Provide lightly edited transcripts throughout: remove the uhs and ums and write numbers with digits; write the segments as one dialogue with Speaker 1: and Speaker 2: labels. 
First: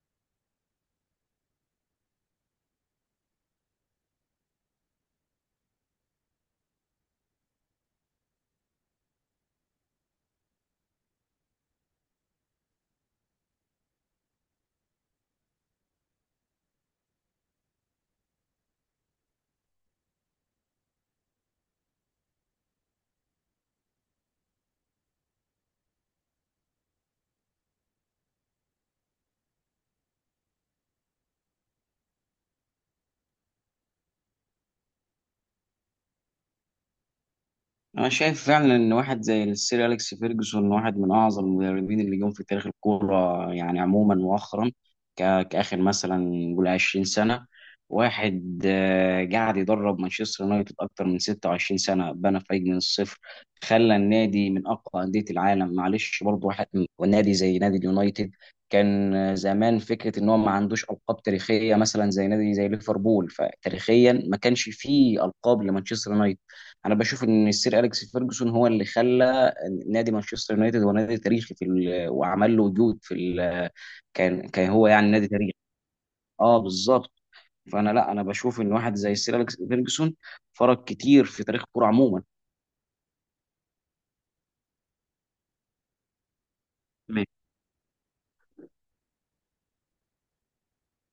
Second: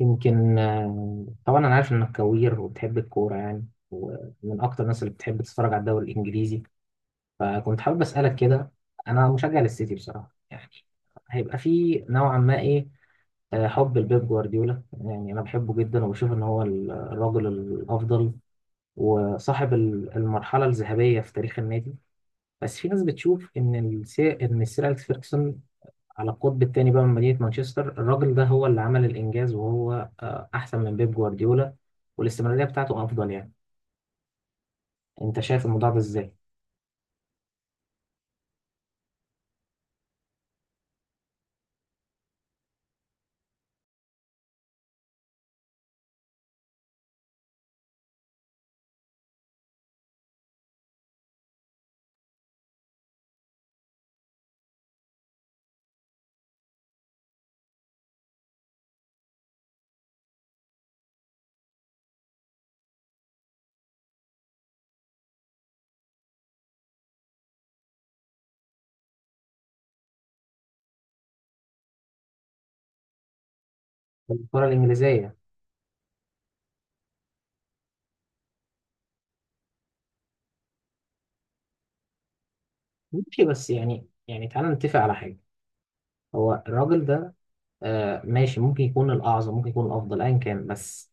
Speaker 1: يمكن طبعا انا عارف انك كوير وبتحب الكوره يعني، ومن اكتر الناس اللي بتحب تتفرج على الدوري الانجليزي. فكنت حابب اسالك كده. انا مشجع للسيتي بصراحه يعني، هيبقى في نوعا ما ايه. حب لبيب جوارديولا، يعني انا بحبه جدا وبشوف ان هو الراجل الافضل، وصاحب المرحله الذهبيه في تاريخ النادي. بس في ناس بتشوف ان ان سير اليكس فيرجسون على القطب الثاني بقى من مدينة مانشستر. الراجل ده هو اللي عمل الإنجاز، وهو أحسن من بيب جوارديولا، والاستمرارية بتاعته أفضل يعني. أنت شايف الموضوع ده إزاي؟
Speaker 2: انا شايف فعلا ان واحد زي السير اليكس فيرجسون واحد من اعظم المدربين اللي جم في تاريخ الكوره يعني عموما مؤخرا، كاخر مثلا نقول 20 سنه. واحد قاعد يدرب مانشستر يونايتد اكتر من 26 سنه، بنى فريق من الصفر، خلى النادي من اقوى انديه العالم. معلش، برضه واحد نادي زي نادي اليونايتد كان زمان فكره ان هو ما عندوش القاب تاريخيه مثلا زي نادي زي ليفربول، فتاريخيا ما كانش فيه القاب لمانشستر يونايتد. انا بشوف ان السير اليكس فيرجسون هو اللي خلى نادي مانشستر يونايتد هو نادي تاريخي في وعمل له وجود في كان
Speaker 1: الكرة
Speaker 2: كان هو يعني نادي
Speaker 1: الإنجليزية.
Speaker 2: تاريخي. اه بالظبط. فانا لا انا بشوف ان واحد زي السير اليكس فيرجسون فرق كتير في تاريخ الكوره عموما.
Speaker 1: ماشي، بس يعني تعالى نتفق على حاجة. هو الراجل ده ماشي، ممكن يكون الأعظم، ممكن يكون الأفضل، أيا كان. بس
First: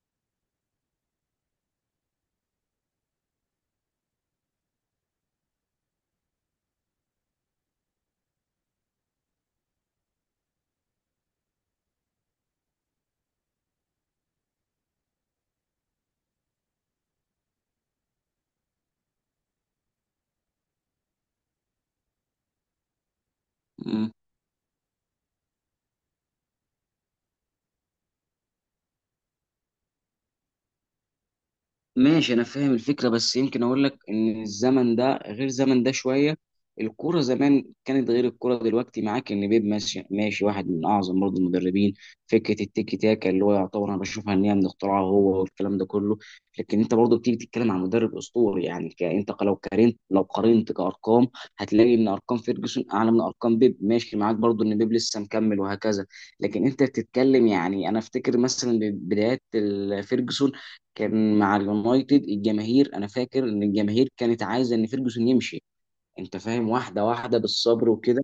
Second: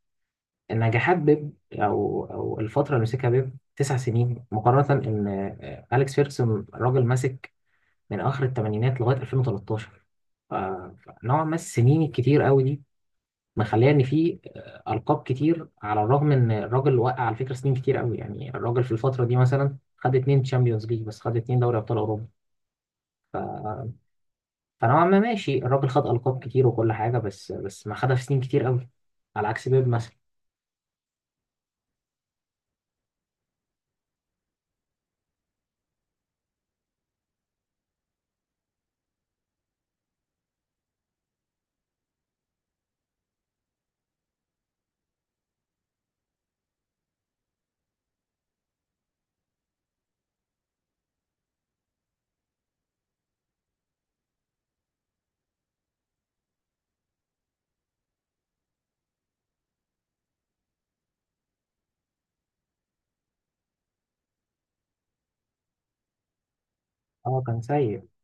Speaker 1: نجاحات بيب أو الفترة اللي مسكها بيب 9 سنين، مقارنة إن أليكس فيركسون راجل ماسك من آخر الثمانينات لغاية 2013. فنوعا ما السنين الكتير قوي دي مخليه ان في القاب كتير، على الرغم ان الراجل وقع على فكره سنين كتير قوي يعني. الراجل في الفتره دي مثلا خد 2 تشامبيونز ليج بس، خد 2 دوري ابطال اوروبا.
Speaker 2: تمام.
Speaker 1: فنوعا ما ماشي، الراجل خد القاب كتير وكل حاجه، بس ما خدها في سنين كتير قوي على عكس بيب مثلا.
Speaker 2: ماشي، انا فاهم الفكره بس يمكن اقول لك ان الزمن ده غير زمن ده شويه. الكوره زمان كانت غير الكوره دلوقتي. معاك ان بيب ماشي ماشي واحد من اعظم برضه المدربين. فكره التيكي تاكا اللي هو يعتبر، انا بشوفها ان هي من اختراعه هو والكلام ده كله. لكن انت برضه بتيجي تتكلم عن مدرب اسطوري يعني لو قارنت لو قارنت كارقام، هتلاقي ان ارقام فيرجسون اعلى من ارقام بيب. ماشي معاك برضه ان بيب لسه مكمل وهكذا. لكن انت بتتكلم، يعني انا افتكر مثلا بدايات فيرجسون كان مع اليونايتد الجماهير، انا فاكر ان الجماهير كانت عايزه ان فيرجسون يمشي. انت فاهم، واحده واحده
Speaker 1: اه كان
Speaker 2: بالصبر
Speaker 1: سيء.
Speaker 2: وكده.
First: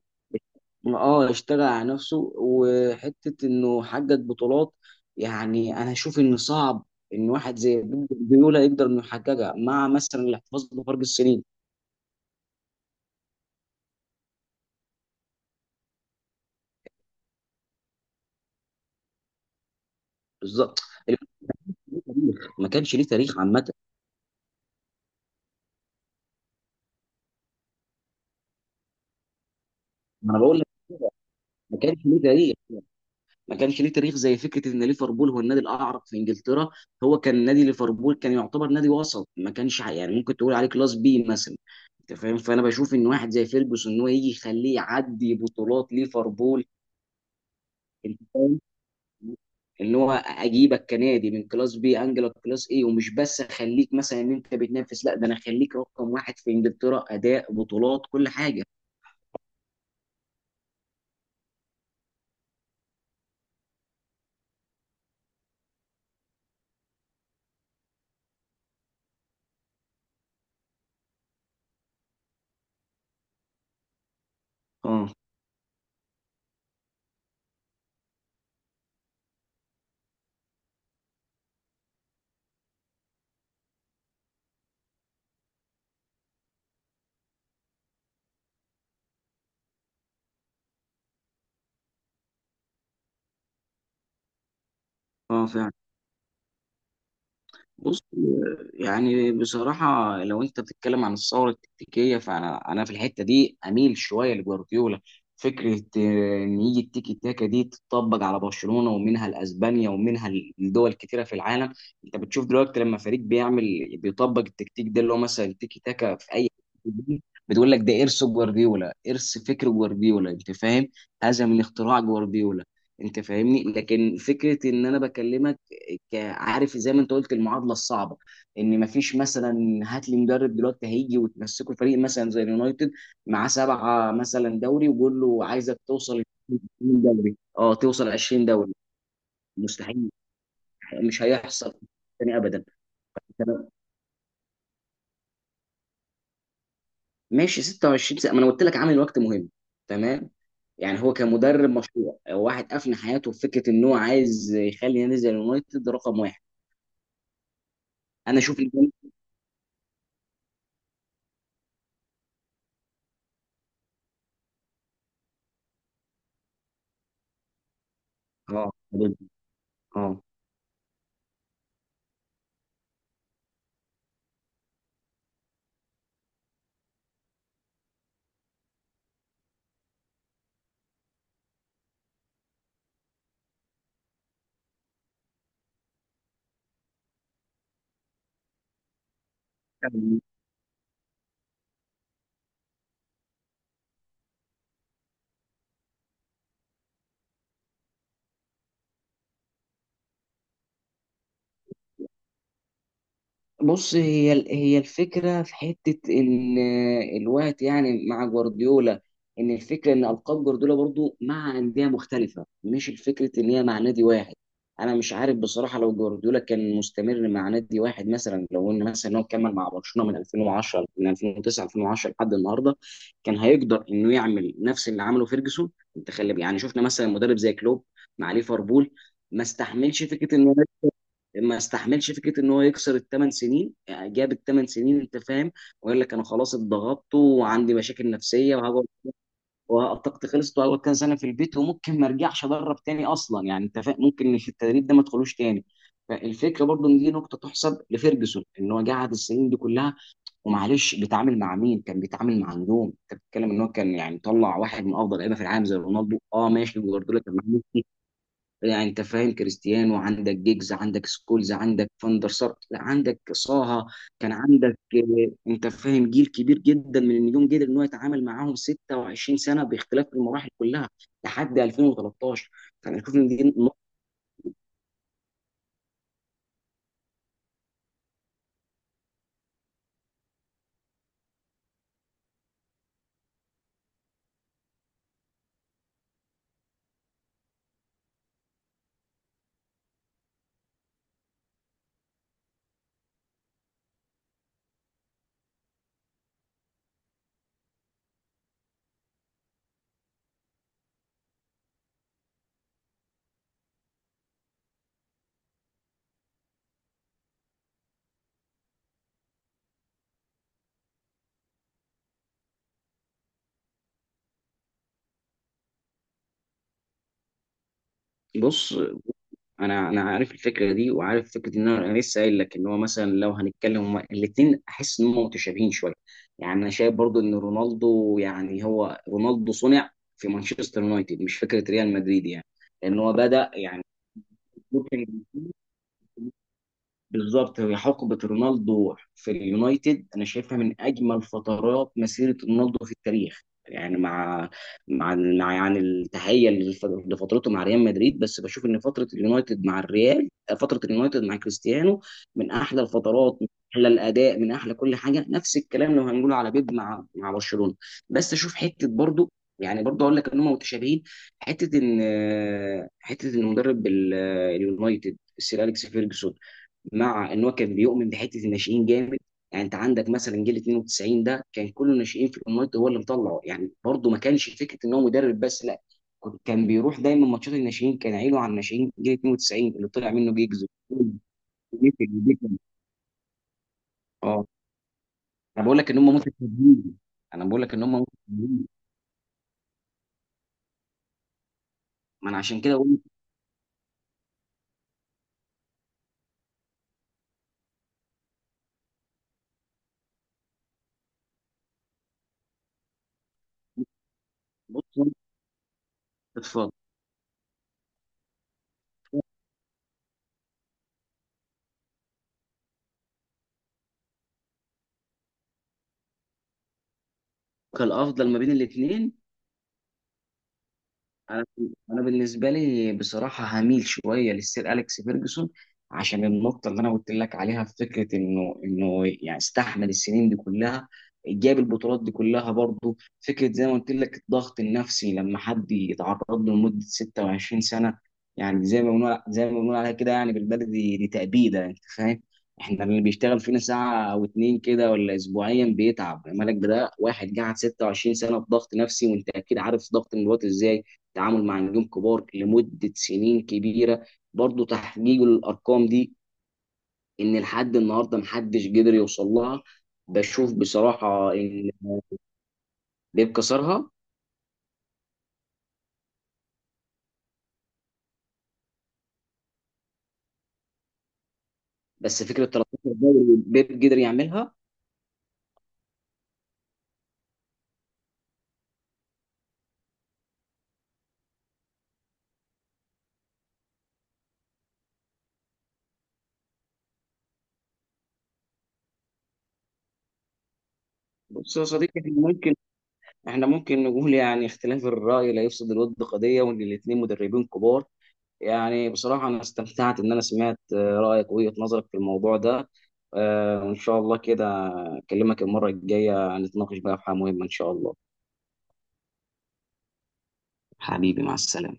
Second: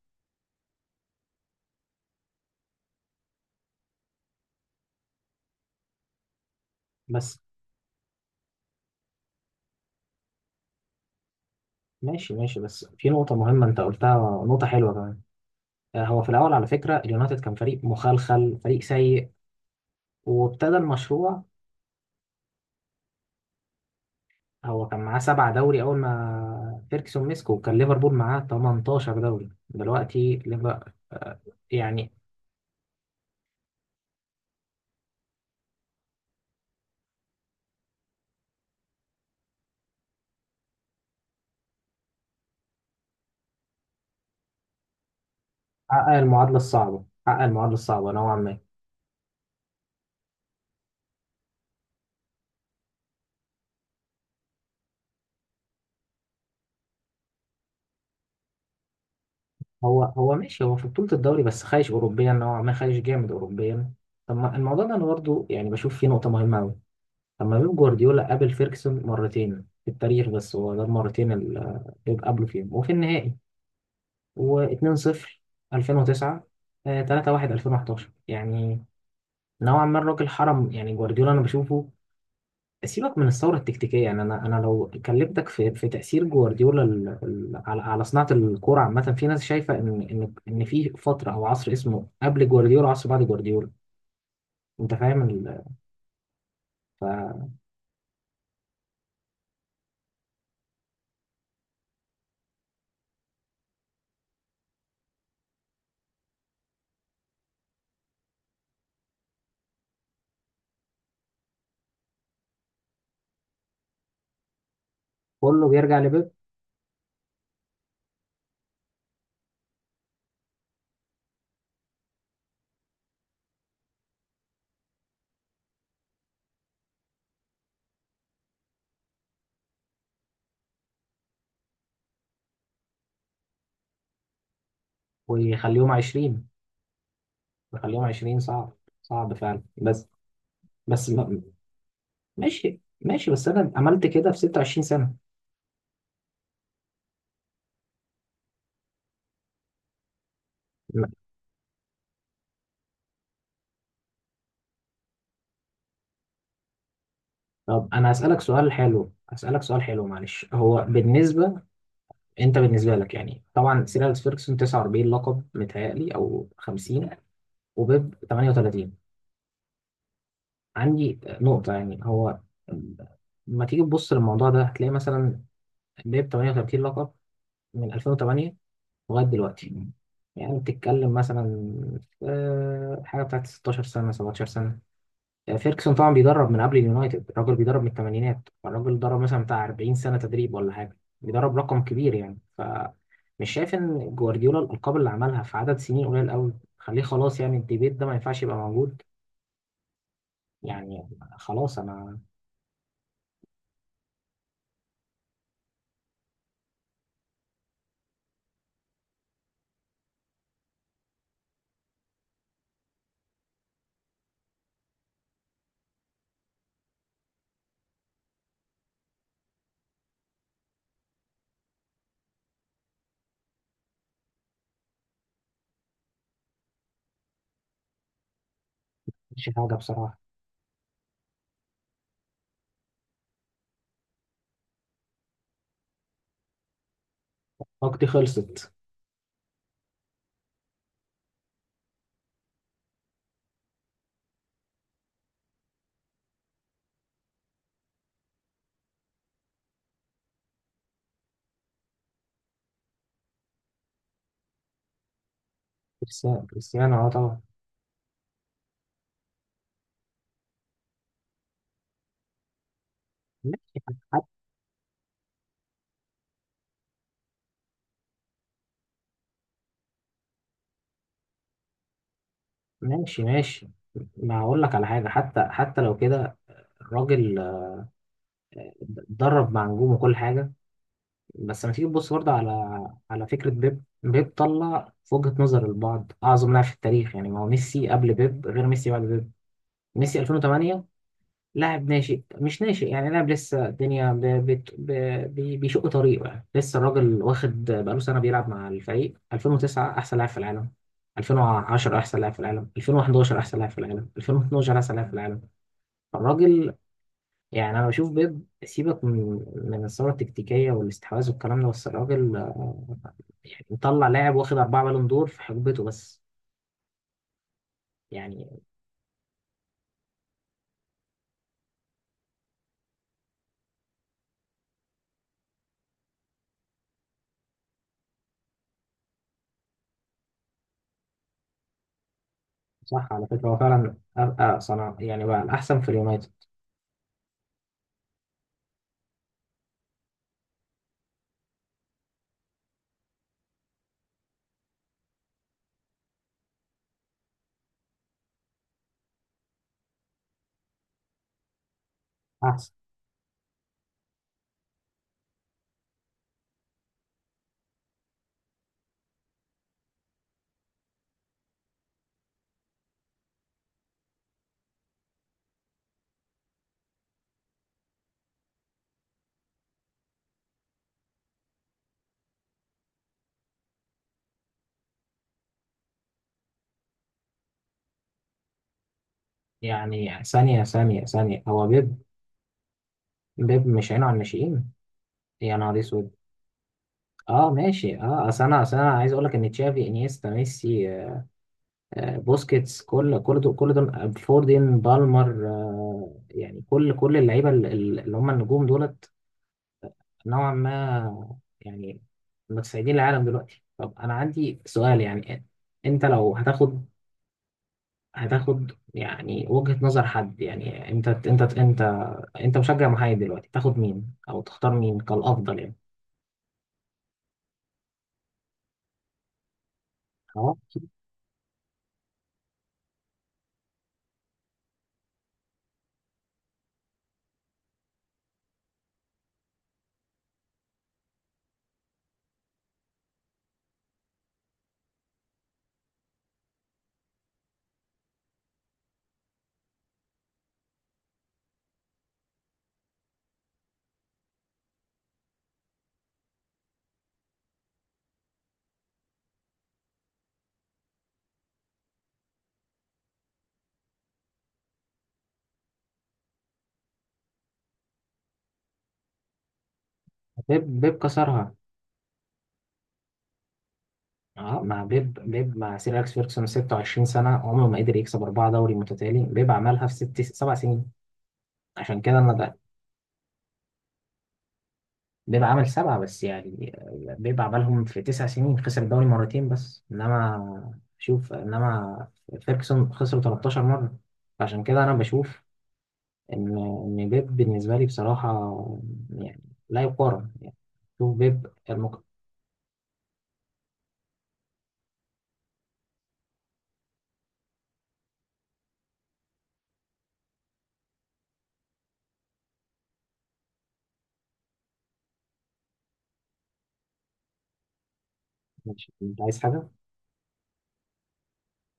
Speaker 2: اه اشتغل على نفسه وحته انه حقق بطولات. يعني انا اشوف ان صعب ان
Speaker 1: بس.
Speaker 2: واحد زي بيب جوارديولا يقدر انه يحققها مع مثلا الاحتفاظ بفرق السنين.
Speaker 1: ماشي ماشي، بس في نقطه مهمه انت قلتها، نقطه حلوه كمان. هو في الاول على فكره اليونايتد كان فريق مخلخل، فريق سيء، وابتدى
Speaker 2: بالظبط،
Speaker 1: المشروع.
Speaker 2: ما كانش ليه تاريخ عامه.
Speaker 1: هو كان معاه 7 دوري أول ما فيركسون مسكه، وكان ليفربول معاه 18 دوري
Speaker 2: ما
Speaker 1: دلوقتي.
Speaker 2: انا بقول لك،
Speaker 1: ليفر آه،
Speaker 2: ما كانش
Speaker 1: يعني
Speaker 2: ليه تاريخ، ما كانش ليه تاريخ زي فكره ان ليفربول هو النادي الاعرق في انجلترا. هو كان نادي ليفربول كان يعتبر نادي وسط، ما كانش يعني ممكن تقول عليه كلاس بي مثلا. انت فاهم، فانا بشوف ان واحد زي فيرجسون ان هو يجي يخليه يعدي بطولات
Speaker 1: حقق المعادلة
Speaker 2: ليفربول.
Speaker 1: الصعبة،
Speaker 2: انت
Speaker 1: نوعا ما.
Speaker 2: فاهم ان هو اجيبك كنادي من كلاس بي انجلك كلاس اي، ومش بس اخليك مثلا ان انت بتنافس، لا ده انا اخليك رقم واحد في انجلترا اداء بطولات كل حاجه.
Speaker 1: هو ماشي، هو في بطولة الدوري بس، خايش أوروبيا نوعا ما، خايش جامد أوروبيا. طب ما الموضوع ده أنا برضه يعني بشوف فيه نقطة مهمة أوي. طب ما بيب جوارديولا قابل فيركسون مرتين في التاريخ بس، هو ده المرتين اللي بيب قابله فيهم، وفي النهائي.
Speaker 2: اه.
Speaker 1: و2-0 2009، 3-1 2011 يعني، نوعا ما الراجل حرم يعني جوارديولا، انا بشوفه. سيبك من الثوره التكتيكيه، يعني انا لو كلمتك في تاثير جوارديولا، على صناعه الكوره عامه، في ناس شايفه ان في فتره او عصر اسمه قبل جوارديولا، وعصر بعد جوارديولا. انت فاهم
Speaker 2: اه
Speaker 1: ال-
Speaker 2: فعلا.
Speaker 1: فكله
Speaker 2: بص، يعني بصراحة لو أنت بتتكلم عن الثورة التكتيكية فأنا في الحتة دي أميل شوية لجوارديولا. فكرة إن يجي التيكي تاكا دي تطبق على برشلونة ومنها لأسبانيا ومنها لدول كتيرة في العالم. أنت بتشوف دلوقتي لما فريق بيعمل بيطبق التكتيك ده اللي هو مثلا التيكي
Speaker 1: بيرجع
Speaker 2: تاكا
Speaker 1: لبيب،
Speaker 2: في أي، بتقول لك ده إرث جوارديولا، إرث فكر جوارديولا. أنت فاهم، هذا من اختراع جوارديولا. أنت فاهمني. لكن فكرة إن أنا بكلمك، عارف زي ما انت قلت المعادله الصعبه، ان مفيش مثلا، هات لي مدرب دلوقتي هيجي وتمسكه فريق مثلا زي اليونايتد مع سبعه مثلا دوري وقول له عايزك
Speaker 1: ويخليهم
Speaker 2: توصل
Speaker 1: 20
Speaker 2: 20 دوري. اه
Speaker 1: يخليهم
Speaker 2: توصل
Speaker 1: 20،
Speaker 2: 20
Speaker 1: صعب.
Speaker 2: دوري.
Speaker 1: صعب فعلا، بس
Speaker 2: مستحيل،
Speaker 1: بس
Speaker 2: مش هيحصل تاني ابدا.
Speaker 1: ماشي ماشي، بس
Speaker 2: تمام.
Speaker 1: انا عملت كده في 26 سنه.
Speaker 2: ماشي 26 سنه، ما انا قلت لك عامل وقت مهم. تمام. يعني هو كمدرب مشروع واحد افنى حياته في فكره ان هو عايز يخلي نادي زي اليونايتد رقم واحد.
Speaker 1: طب انا
Speaker 2: انا
Speaker 1: هسالك
Speaker 2: اشوف
Speaker 1: سؤال
Speaker 2: ان
Speaker 1: حلو، معلش. هو بالنسبه انت، بالنسبه لك يعني، طبعا سير اليكس فيرجسون 49 لقب متهيألي او 50، وبيب
Speaker 2: اه.
Speaker 1: 38.
Speaker 2: اه.
Speaker 1: عندي نقطه يعني، هو لما تيجي تبص للموضوع ده هتلاقي مثلا بيب 38 لقب من 2008 لغايه دلوقتي. يعني بتتكلم مثلا حاجه بتاعت 16 سنه 17. يعني فيركسون طبعا بيدرب من قبل اليونايتد، الراجل بيدرب من الثمانينات، الراجل درب مثلا بتاع 40 سنة تدريب ولا حاجة، بيدرب رقم كبير يعني. فمش شايف ان جوارديولا الألقاب اللي عملها في عدد سنين قليل قوي. خليه خلاص، يعني الديبيت ده ما ينفعش يبقى موجود يعني. خلاص انا.
Speaker 2: بص، هي الفكره في حته الوقت يعني مع جوارديولا، ان الفكره ان القاب جوارديولا برضو مع انديه مختلفه، مش الفكره ان هي مع نادي واحد. انا مش عارف بصراحه لو جوارديولا كان مستمر مع نادي واحد، مثلا لو ان مثلا هو كمل مع برشلونه من 2010، من 2009، 2010 لحد النهارده، كان هيقدر انه يعمل نفس اللي عمله فيرجسون. انت خلي، يعني شفنا مثلا مدرب زي كلوب مع ليفربول. ما
Speaker 1: مش حاجة
Speaker 2: استحملش
Speaker 1: بصراحة.
Speaker 2: فكره انه، ما استحملش فكره ان هو يكسر الثمان سنين. يعني جاب الثمان سنين، انت فاهم، وقال لك انا خلاص اتضغطت وعندي
Speaker 1: وقتي
Speaker 2: مشاكل نفسيه
Speaker 1: خلصت.
Speaker 2: وهقعد، وطاقتي خلصت وهقعد كام سنه في البيت وممكن ما ارجعش ادرب تاني اصلا. يعني انت فاهم ممكن في التدريب ده ما ادخلوش تاني. فالفكره برضو ان دي نقطه تحسب لفيرجسون، ان هو قعد السنين دي كلها. ومعلش، بيتعامل مع مين؟ كان بيتعامل مع نجوم. انت بتتكلم ان هو كان يعني طلع واحد من افضل لعيبه في العالم زي رونالدو.
Speaker 1: كريستيانو
Speaker 2: اه ماشي،
Speaker 1: كريستيانو، اه
Speaker 2: جوارديولا كان
Speaker 1: طبعا.
Speaker 2: معاه. يعني انت فاهم، كريستيانو عندك، جيجز عندك، سكولز عندك، فاندر سار، لا عندك
Speaker 1: ماشي.
Speaker 2: صاها.
Speaker 1: حتى.
Speaker 2: كان عندك انت فاهم، جيل كبير جدا من النجوم قدر ان هو يتعامل معاهم 26 سنه باختلاف المراحل كلها لحد 2013. فانا اشوف
Speaker 1: ماشي
Speaker 2: ان دي
Speaker 1: ماشي. ما هقول لك على حاجة، حتى لو كده الراجل درب مع نجوم وكل حاجة، بس لما تيجي تبص برضه على فكرة بيب طلع في وجهة نظر البعض أعظم لاعب في التاريخ، يعني ما هو ميسي قبل بيب غير ميسي بعد بيب. ميسي 2008 لاعب ناشئ، مش ناشئ يعني، لاعب لسه الدنيا ب... بت... ب... بي- بيشق طريقه، يعني لسه الراجل واخد بقاله سنة بيلعب مع الفريق. 2009 أحسن لاعب في العالم، 2010 أحسن لاعب في العالم، 2011 أحسن لاعب في العالم، 2012 أحسن لاعب في العالم. الراجل، يعني انا بشوف بيب، سيبك من الثوره التكتيكيه والاستحواذ والكلام ده، بس الراجل يعني مطلع لاعب واخد 4 بالون دور في حقبته بس يعني.
Speaker 2: بص، انا عارف الفكره دي، وعارف فكره ان أنا لسه قايل لك ان هو مثلا لو هنتكلم الاثنين احس ان هم متشابهين شويه. يعني انا شايف برضو ان رونالدو، يعني هو رونالدو صنع في مانشستر يونايتد مش فكره ريال مدريد، يعني لان
Speaker 1: صح،
Speaker 2: هو
Speaker 1: على فكره
Speaker 2: بدا
Speaker 1: هو
Speaker 2: يعني.
Speaker 1: فعلا ابقى صنع،
Speaker 2: ممكن.
Speaker 1: يعني بقى الاحسن في اليونايتد.
Speaker 2: بالظبط، هي حقبة رونالدو في اليونايتد أنا شايفها من أجمل فترات مسيرة رونالدو في التاريخ. يعني مع مع يعني التحية لفترته مع ريال مدريد، بس بشوف إن فترة اليونايتد مع الريال، فترة اليونايتد مع كريستيانو، من
Speaker 1: احسن.
Speaker 2: أحلى الفترات، من أحلى الأداء، من أحلى كل حاجة. نفس الكلام لو هنقول على بيب مع برشلونة. بس أشوف حتة برضو، يعني برضه أقول لك إن هم متشابهين. حتة إن، حتة إن مدرب اليونايتد السير أليكس فيرجسون مع ان هو كان بيؤمن بحته الناشئين جامد. يعني انت عندك مثلا جيل 92 ده كان كله ناشئين في اليونايتد هو اللي مطلعه. يعني برضه ما كانش فكره ان هو مدرب بس، لا، كان بيروح دايما ماتشات الناشئين، كان عينه على الناشئين. جيل 92 اللي طلع
Speaker 1: يعني
Speaker 2: منه
Speaker 1: ثانيه
Speaker 2: جيجز
Speaker 1: ثانيه ثانيه، هو بيب، بيب مش عينه على
Speaker 2: اه.
Speaker 1: الناشئين. يا
Speaker 2: انا بقول
Speaker 1: نهار
Speaker 2: لك ان
Speaker 1: اسود.
Speaker 2: هم متفاهمين. انا
Speaker 1: اه
Speaker 2: بقول لك ان هم
Speaker 1: ماشي، اه، اصل انا
Speaker 2: متفاهمين.
Speaker 1: اصل انا عايز اقول لك ان تشافي انيستا ميسي
Speaker 2: ما انا عشان كده
Speaker 1: بوسكيتس،
Speaker 2: بقول لك.
Speaker 1: كل دول فوردين بالمر يعني كل اللعيبه اللي هم النجوم دول نوعا ما يعني، متسيدين العالم دلوقتي. طب انا عندي سؤال
Speaker 2: بص.
Speaker 1: يعني، انت لو
Speaker 2: اتفضل.
Speaker 1: هتاخد، هتاخد يعني وجهة نظر حد، يعني انت انت مشجع محايد دلوقتي، تاخد مين او تختار مين كالافضل يعني.
Speaker 2: الافضل ما بين الاثنين.
Speaker 1: اهو.
Speaker 2: انا، بالنسبه لي بصراحه هميل شويه للسير اليكس فيرجسون عشان النقطه اللي انا قلت لك عليها في فكره انه يعني استحمل السنين دي كلها، جاب البطولات دي كلها. برضه فكره زي ما قلت لك الضغط النفسي لما حد يتعرض له لمده 26 سنه، يعني زي ما بنقول زي ما بنقول عليها كده، يعني بالبلدي دي تأبيده. انت فاهم، احنا اللي بيشتغل فينا ساعه او اتنين كده ولا اسبوعيا بيتعب مالك، بده واحد قاعد 26 سنه في ضغط نفسي، وانت اكيد عارف ضغط الوقت ازاي. تعامل مع نجوم كبار لمدة سنين كبيرة، برضو تحقيق الأرقام دي إن لحد النهاردة محدش قدر يوصل لها. بشوف
Speaker 1: بيب
Speaker 2: بصراحة
Speaker 1: كسرها.
Speaker 2: إن بيب كسرها.
Speaker 1: اه، مع بيب، مع سير اليكس فيركسون 26 سنه، عمره ما قدر يكسب 4 دوري متتالي. بيب عملها في ست سبع سنين. عشان كده
Speaker 2: بس فكرة
Speaker 1: انا،
Speaker 2: 13 دوري بيب قدر يعملها.
Speaker 1: بيبقى عمل 7 بس يعني، بيبقى عملهم في 9 سنين، خسر الدوري مرتين بس. إنما شوف، إنما فيركسون خسر 13 مرة. فعشان كده أنا بشوف إن بيب بالنسبة لي بصراحة يعني لا يقارن يعني. شوف بيب
Speaker 2: بص يا صديقي،
Speaker 1: المك...
Speaker 2: احنا ممكن، احنا ممكن نقول يعني اختلاف الرأي لا يفسد الود قضية، وإن الاتنين مدربين كبار. يعني بصراحة أنا استمتعت إن أنا سمعت رأيك ووجهة نظرك في الموضوع ده. وإن شاء الله كده أكلمك المرة الجاية نتناقش بقى في حاجة مهمة إن شاء الله.
Speaker 1: مش أنت عايز حاجة؟
Speaker 2: حبيبي، مع السلامة.